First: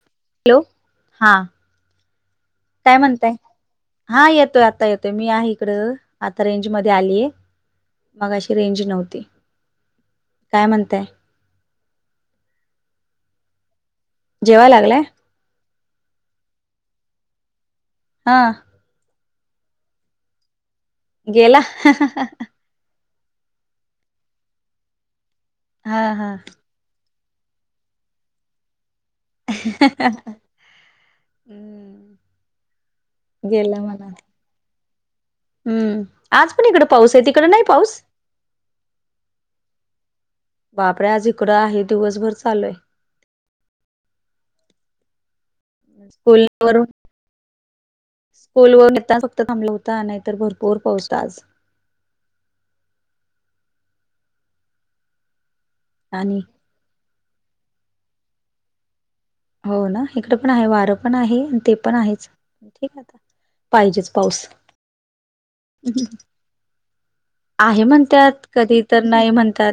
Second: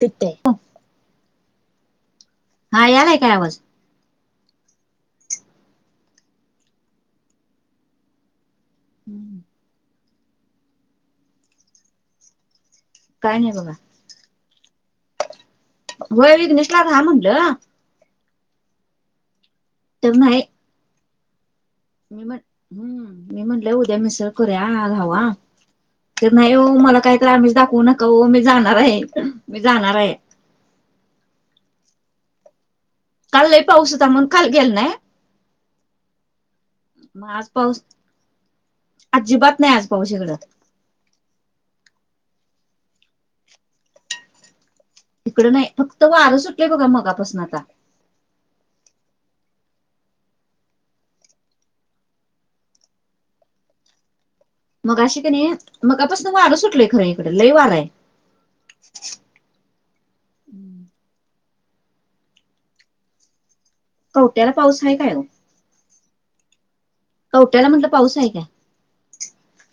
तिथ्थ्य येऊ? हा हा काय यालाय म्हणताय? आवाज हा येतोय आता येतोय मी आहे इकडं, आता रेंज मध्ये आलीये, मघाशी रेंज नव्हते, काय म्हणताय? काय नही बघा. जेवाया लागलाय? होय विघ्नेशला राहा. म्हणलं. हं तुमहीय गेला हा हा हा. हम्म मी म्हणलं, उद्या मिसळ करूया. आज हवा हा हा तर नाही हो मला काय काही अमिश दाखवू नका ओ मी जाणार आहे, मी जाणार आहे हम् काल लयी पाऊस होता म्हणून खाली गेल नाहि. हम्म, आज पण इकडं पाऊस आहे तिकडे नाही पाऊस? अजिबात नाही आज पाऊस इकडं. बापरे आज इकडं आहे, दिवसभर चालूय. इकडं नाही फक्त वारं स्कूल सुटलेय बघा मघापासनं आता. पोलवरून येताना फक्त थांबला होता, नाहीतर भरपूर पाऊसय आज. मघाशी कं नही, मगापासनं आणि वारं सुटलंय खरं इकडे. लई वारा आहे हो ना इकडे पण आहे, वारं पण आहे. आणि ते पण आहेच ठीक आहे आता. कवट्याला पाऊस आहे काय ओ? कवट्याला आहे म्हटलं पाऊस म्हणत्यात, काय कधी तर नाही म्हणतात.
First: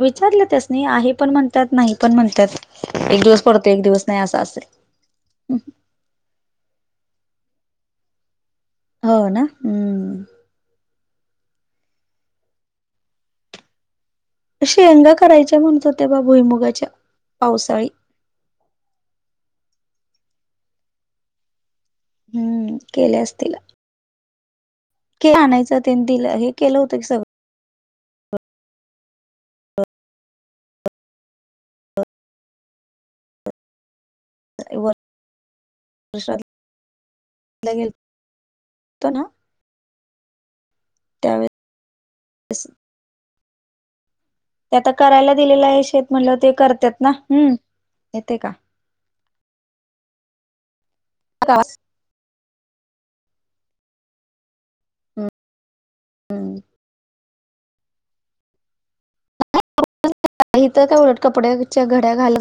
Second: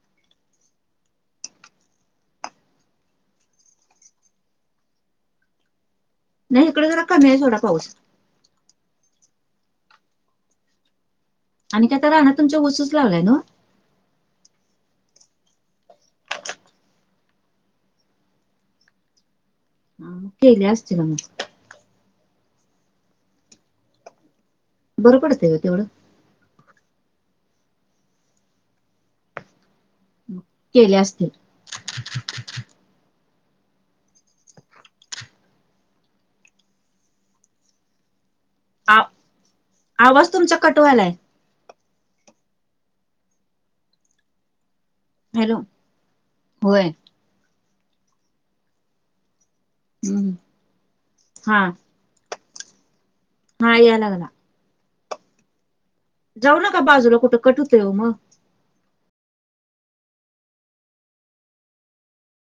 विचारलं त्यासनी, आहे पण म्हणत्यात, नाही पण म्हणत्यात. एक दिवस पडतो, एक दिवस नाही असं असेल. नाही इकडे जरा कमी आहे थोडा पाऊस. हो ना? हू. आणि काय त्या रानात तुमच्या ऊसच लावलाय नव्ह? शेंगा करायच्या म्हणत होते बा भुईमुगाच्या पावसाळी. हा केल्या असतील ना मं. हम्म केल्या असतिला. बरं के पडतंय ग आणायचं तेवढं त्यांनी दिलं हे केलं होतं कि सगळं. मं केल्या असतील. वर्षश्राद्धला आ गेलतोना आवाज तुमचा कटवायलाय. त्यामुळे असं ते आता करायला हॅलो दिलेलं आहे शेत म्हणल्यावर ते होय करत्यात ना. हम् येतंय का? हम्म हा हा याया लागला. हम्म जाऊ नका बाजूला कुठं, कट होतोय वो मग. [inaudible] तर त्या उलट कपड्याच्या घड्या घालत